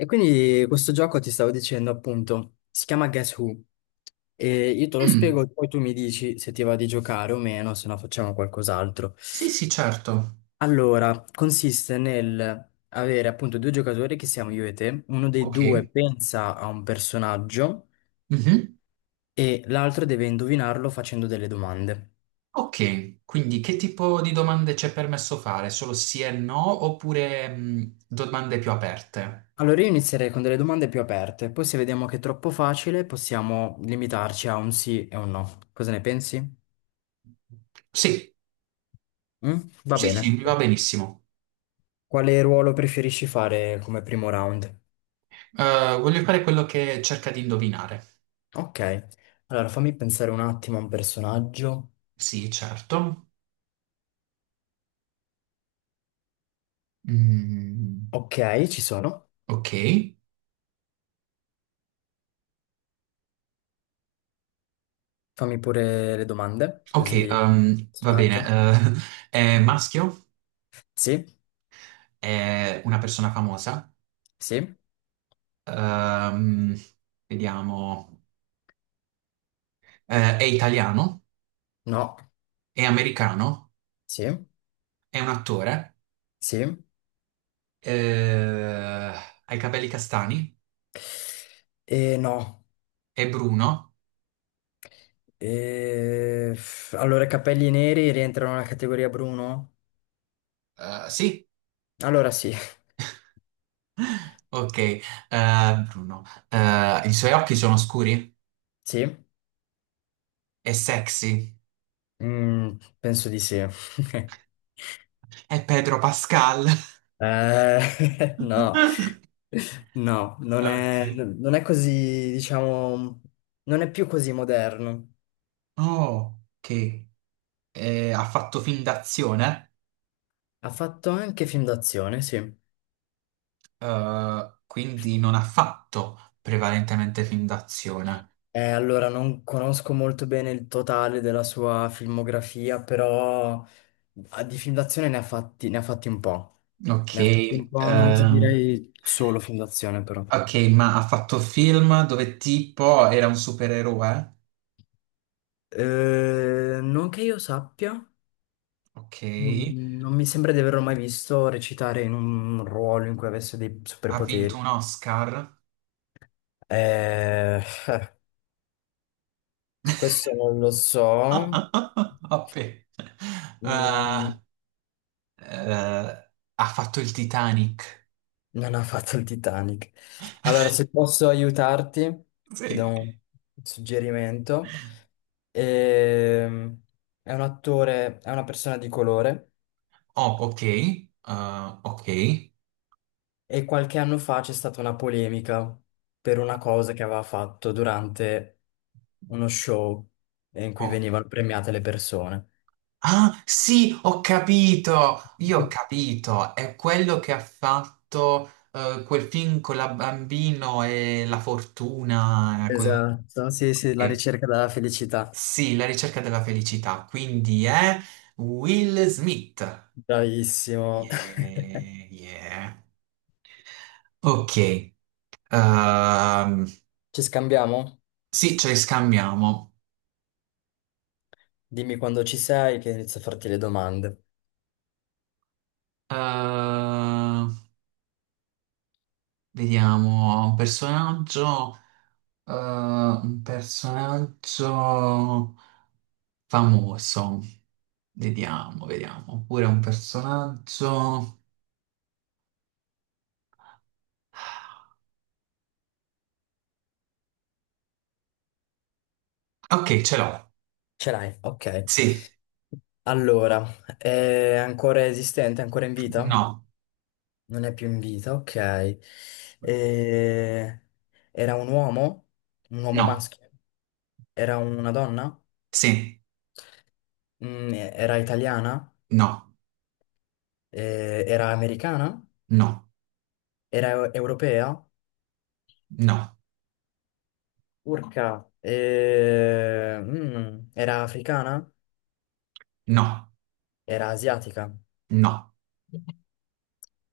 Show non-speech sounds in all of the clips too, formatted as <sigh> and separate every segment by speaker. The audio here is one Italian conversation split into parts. Speaker 1: E quindi questo gioco ti stavo dicendo appunto, si chiama Guess Who e io te lo
Speaker 2: Mm,
Speaker 1: spiego e poi tu mi dici se ti va di giocare o meno, se no facciamo qualcos'altro.
Speaker 2: sì, sì, certo.
Speaker 1: Allora, consiste nel avere appunto due giocatori che siamo io e te, uno dei due
Speaker 2: Ok.
Speaker 1: pensa a un personaggio
Speaker 2: Mhm.
Speaker 1: e l'altro deve indovinarlo facendo delle domande.
Speaker 2: Ok, quindi che tipo di domande c'è permesso fare? Solo sì e no oppure domande più aperte?
Speaker 1: Allora io inizierei con delle domande più aperte, poi se vediamo che è troppo facile possiamo limitarci a un sì e un no. Cosa ne pensi?
Speaker 2: Sì,
Speaker 1: Mm? Va
Speaker 2: sì, sì,
Speaker 1: bene.
Speaker 2: mi va benissimo.
Speaker 1: Quale ruolo preferisci fare come primo round?
Speaker 2: Voglio fare quello che cerca di indovinare.
Speaker 1: Ok, allora fammi pensare un attimo a un personaggio.
Speaker 2: Sì, certo. Mm,
Speaker 1: Ok, ci sono.
Speaker 2: ok,
Speaker 1: Fammi pure le domande,
Speaker 2: ok,
Speaker 1: così...
Speaker 2: va bene.
Speaker 1: Personaggio.
Speaker 2: <laughs> È
Speaker 1: Mhm.
Speaker 2: maschio?
Speaker 1: Sì,
Speaker 2: È una persona famosa?
Speaker 1: sì,
Speaker 2: Ehm, vediamo. È italiano?
Speaker 1: no,
Speaker 2: È americano,
Speaker 1: sì,
Speaker 2: è un attore,
Speaker 1: sì,
Speaker 2: eh, ha i capelli castani,
Speaker 1: e no.
Speaker 2: è Bruno.
Speaker 1: E... Allora, i capelli neri rientrano nella categoria Bruno?
Speaker 2: Sì,
Speaker 1: Allora sì, <laughs>
Speaker 2: ok, Bruno. I suoi occhi sono scuri,
Speaker 1: sì.
Speaker 2: è sexy,
Speaker 1: Mm, penso di sì. <laughs>
Speaker 2: è Pedro Pascal.
Speaker 1: <laughs> No,
Speaker 2: <laughs>
Speaker 1: no,
Speaker 2: Ok.
Speaker 1: non è così, diciamo, non è più così moderno.
Speaker 2: Oh, ok. Ha fatto film d'azione,
Speaker 1: Ha fatto anche film d'azione, sì.
Speaker 2: quindi non ha fatto prevalentemente film d'azione.
Speaker 1: Allora, non conosco molto bene il totale della sua filmografia, però ah, di film d'azione ne ha fatti un po'.
Speaker 2: Ok,
Speaker 1: Ne ha fatti un po', non ti direi solo film d'azione, però.
Speaker 2: Ok, ma ha fatto film dove tipo era un supereroe?
Speaker 1: Non che io sappia.
Speaker 2: Ok,
Speaker 1: Mm, non mi sembra di averlo mai visto recitare in un ruolo in cui avesse dei
Speaker 2: ha vinto
Speaker 1: superpoteri.
Speaker 2: un Oscar?
Speaker 1: Eh, <laughs> su questo non lo so.
Speaker 2: <laughs> Vabbè.
Speaker 1: Mm,
Speaker 2: Eh, ha fatto il Titanic?
Speaker 1: non ha fatto il Titanic. Allora, se posso aiutarti, ti do
Speaker 2: Sì.
Speaker 1: un suggerimento. Ehm, è un attore, è una persona di colore.
Speaker 2: Oh, ok, ok.
Speaker 1: E qualche anno fa c'è stata una polemica per una cosa che aveva fatto durante uno show in cui
Speaker 2: Oh.
Speaker 1: venivano premiate le persone.
Speaker 2: Ah, sì, ho capito! Io ho capito, è quello che ha fatto quel film con la bambino e la fortuna.
Speaker 1: Esatto, sì, sì, la
Speaker 2: Ok.
Speaker 1: ricerca della felicità.
Speaker 2: Sì, la ricerca della felicità, quindi è Will Smith.
Speaker 1: Bravissimo.
Speaker 2: Yeah,
Speaker 1: <laughs>
Speaker 2: yeah. Ok, ehm,
Speaker 1: Ci scambiamo?
Speaker 2: sì, ce li scambiamo.
Speaker 1: Dimmi quando ci sei che inizio a farti le domande.
Speaker 2: Ehm, vediamo, un personaggio famoso. Vediamo, vediamo, oppure un personaggio. Ok, ce l'ho.
Speaker 1: Ce l'hai? Ok.
Speaker 2: Sì,
Speaker 1: Allora, è ancora esistente, ancora in vita?
Speaker 2: no,
Speaker 1: Non è più in vita, ok. E- Era un uomo? Un uomo
Speaker 2: no,
Speaker 1: maschio? Era una donna?
Speaker 2: sì,
Speaker 1: Mm, era italiana?
Speaker 2: no,
Speaker 1: Era americana?
Speaker 2: no,
Speaker 1: Era europea?
Speaker 2: no.
Speaker 1: Urca. Era africana?
Speaker 2: No,
Speaker 1: Era asiatica?
Speaker 2: no,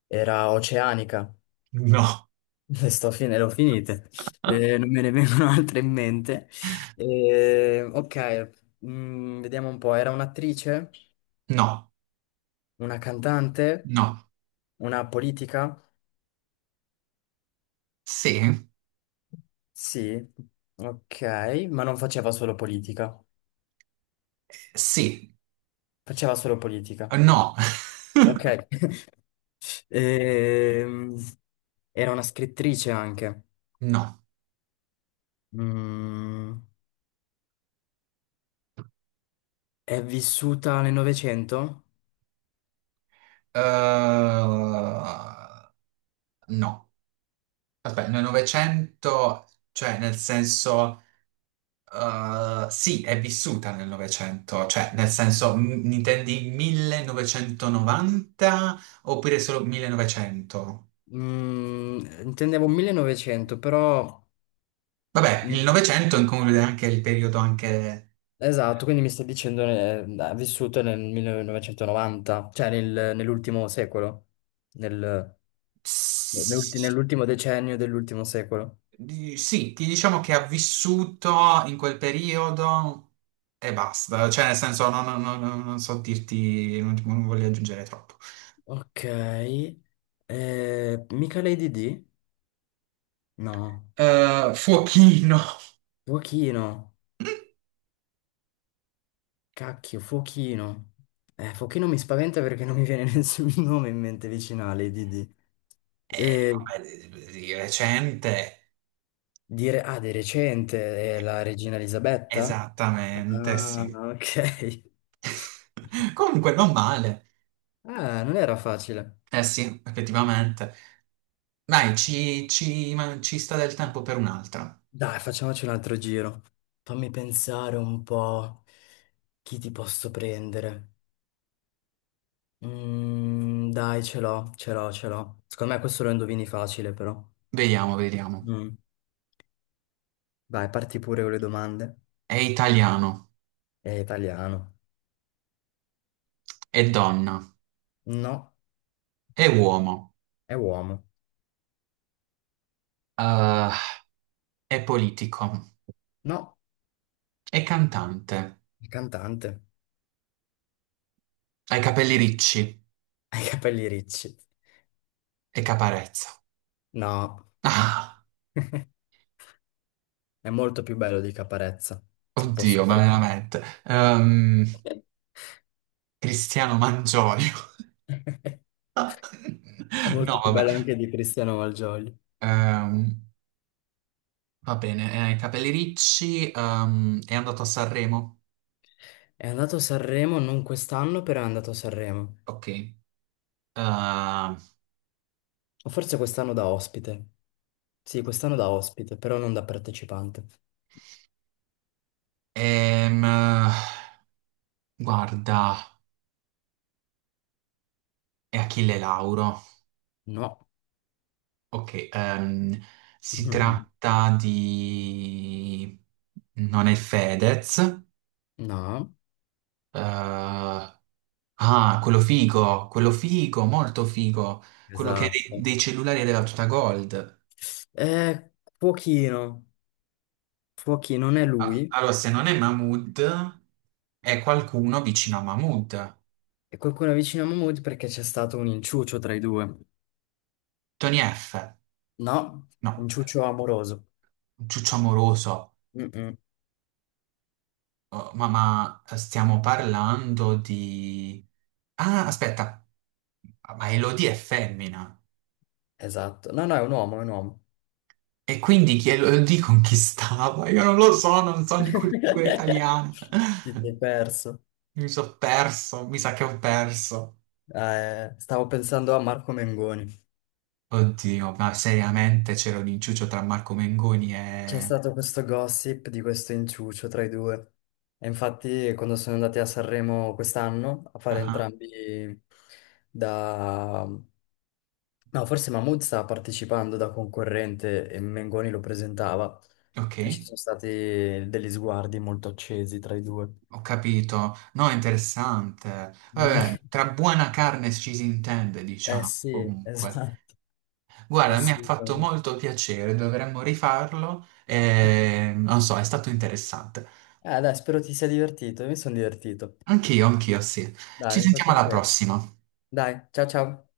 Speaker 1: Era oceanica?
Speaker 2: no,
Speaker 1: <laughs> Le ho finite. Non me ne vengono altre in mente. Ok, mm, vediamo un po'. Era un'attrice?
Speaker 2: no,
Speaker 1: Una cantante?
Speaker 2: no.
Speaker 1: Una politica?
Speaker 2: Sì,
Speaker 1: Sì, ok, ma non faceva solo politica.
Speaker 2: sì,
Speaker 1: Faceva solo politica.
Speaker 2: no, <laughs>
Speaker 1: Ok. <laughs> Ehm, era una scrittrice anche.
Speaker 2: no.
Speaker 1: Mm, è vissuta nel Novecento?
Speaker 2: Eh, no. Aspetta, nel Novecento, cioè nel senso, sì, è vissuta nel Novecento, cioè nel senso, intendi 1990 oppure solo 1900?
Speaker 1: Mm, intendevo 1900, però...
Speaker 2: Vabbè, il
Speaker 1: mm,
Speaker 2: Novecento include anche il periodo anche.
Speaker 1: esatto, quindi mi stai dicendo ha vissuto nel 1990, cioè nell'ultimo secolo, nel- nell'ultimo decennio dell'ultimo secolo.
Speaker 2: Sì, ti diciamo che ha vissuto in quel periodo e basta, cioè nel senso non, non so dirti, non voglio aggiungere troppo.
Speaker 1: Ok, mica Lady D? No,
Speaker 2: Fuochino,
Speaker 1: fuochino,
Speaker 2: <laughs>
Speaker 1: cacchio, fuochino. Fuochino mi spaventa perché non mi viene <laughs> nessun nome in mente vicino a Lady D.
Speaker 2: Eh,
Speaker 1: Eh,
Speaker 2: vabbè, di recente,
Speaker 1: di recente, la regina Elisabetta?
Speaker 2: esattamente,
Speaker 1: Ah, <laughs>
Speaker 2: sì.
Speaker 1: ok.
Speaker 2: <laughs> Comunque non male,
Speaker 1: Ah, non era facile.
Speaker 2: eh sì, effettivamente. Dai, ci sta del tempo per un'altra.
Speaker 1: Dai, facciamoci un altro giro. Fammi pensare un po' chi ti posso prendere. Mm, dai, ce l'ho. Secondo me questo lo indovini facile, però.
Speaker 2: Vediamo, vediamo.
Speaker 1: Mm. Vai, parti pure con le domande.
Speaker 2: È italiano,
Speaker 1: È italiano.
Speaker 2: è donna,
Speaker 1: No,
Speaker 2: è uomo,
Speaker 1: è uomo.
Speaker 2: eh, è politico.
Speaker 1: No,
Speaker 2: È cantante,
Speaker 1: è cantante.
Speaker 2: ha i capelli ricci
Speaker 1: <laughs> Ha i capelli ricci.
Speaker 2: e caparezza.
Speaker 1: No,
Speaker 2: Ah,
Speaker 1: è molto più bello di Caparezza, se posso
Speaker 2: oddio, ma
Speaker 1: permettermi.
Speaker 2: veramente. Cristiano Mangioio.
Speaker 1: <laughs> È
Speaker 2: <laughs> No,
Speaker 1: molto più
Speaker 2: vabbè.
Speaker 1: bello anche di Cristiano Malgioglio.
Speaker 2: Ehm, va bene, i capelli ricci, è andato a Sanremo.
Speaker 1: È andato a Sanremo non quest'anno, però è andato a Sanremo.
Speaker 2: Ok. Ehm,
Speaker 1: O forse quest'anno da ospite. Sì, quest'anno da ospite, però non da partecipante.
Speaker 2: ehm, guarda, è Achille Lauro.
Speaker 1: No.
Speaker 2: Ok, si
Speaker 1: <laughs>
Speaker 2: tratta di. Non è Fedez.
Speaker 1: No,
Speaker 2: Eh, Ah, quello figo, molto figo. Quello che è dei,
Speaker 1: esatto.
Speaker 2: dei cellulari della tuta Gold.
Speaker 1: È fuochino. Fuochino non è
Speaker 2: Ah,
Speaker 1: lui.
Speaker 2: allora, se non è Mahmood, è qualcuno vicino a Mahmood.
Speaker 1: E qualcuno vicino a Mahmood perché c'è stato un inciucio tra i due.
Speaker 2: Tony F.
Speaker 1: No,
Speaker 2: No,
Speaker 1: inciucio amoroso.
Speaker 2: Ciuccio Amoroso.
Speaker 1: Mm-mm.
Speaker 2: Oh, ma stiamo parlando di. Ah, aspetta. Ma Elodie è femmina.
Speaker 1: Esatto. No, no, è un uomo, è un uomo.
Speaker 2: E quindi chi Elodie conquistava? Io non lo so, non so di cultura italiana.
Speaker 1: <laughs> Ti sei perso.
Speaker 2: Mi sono perso, mi sa che ho perso.
Speaker 1: Stavo pensando a Marco Mengoni.
Speaker 2: Oddio, ma seriamente c'era un inciucio tra Marco Mengoni
Speaker 1: C'è
Speaker 2: e.
Speaker 1: stato questo gossip di questo inciucio tra i due. E infatti, quando sono andati a Sanremo quest'anno a fare
Speaker 2: Ah,
Speaker 1: entrambi da... No, forse Mahmood stava partecipando da concorrente e Mengoni lo presentava
Speaker 2: ah, ok,
Speaker 1: e ci sono stati degli sguardi molto accesi tra i due.
Speaker 2: ho capito. No, è interessante.
Speaker 1: Mm.
Speaker 2: Vabbè,
Speaker 1: <laughs>
Speaker 2: tra buona carne ci si intende,
Speaker 1: Eh
Speaker 2: diciamo,
Speaker 1: sì,
Speaker 2: comunque.
Speaker 1: esatto,
Speaker 2: Guarda, mi ha fatto
Speaker 1: assolutamente.
Speaker 2: molto piacere, dovremmo rifarlo. E, non so, è stato interessante.
Speaker 1: Dai, spero ti sia divertito, io mi sono divertito.
Speaker 2: Anch'io, anch'io, sì. Ci
Speaker 1: Dai, mi fa
Speaker 2: sentiamo alla
Speaker 1: piacere.
Speaker 2: prossima.
Speaker 1: Dai, ciao ciao.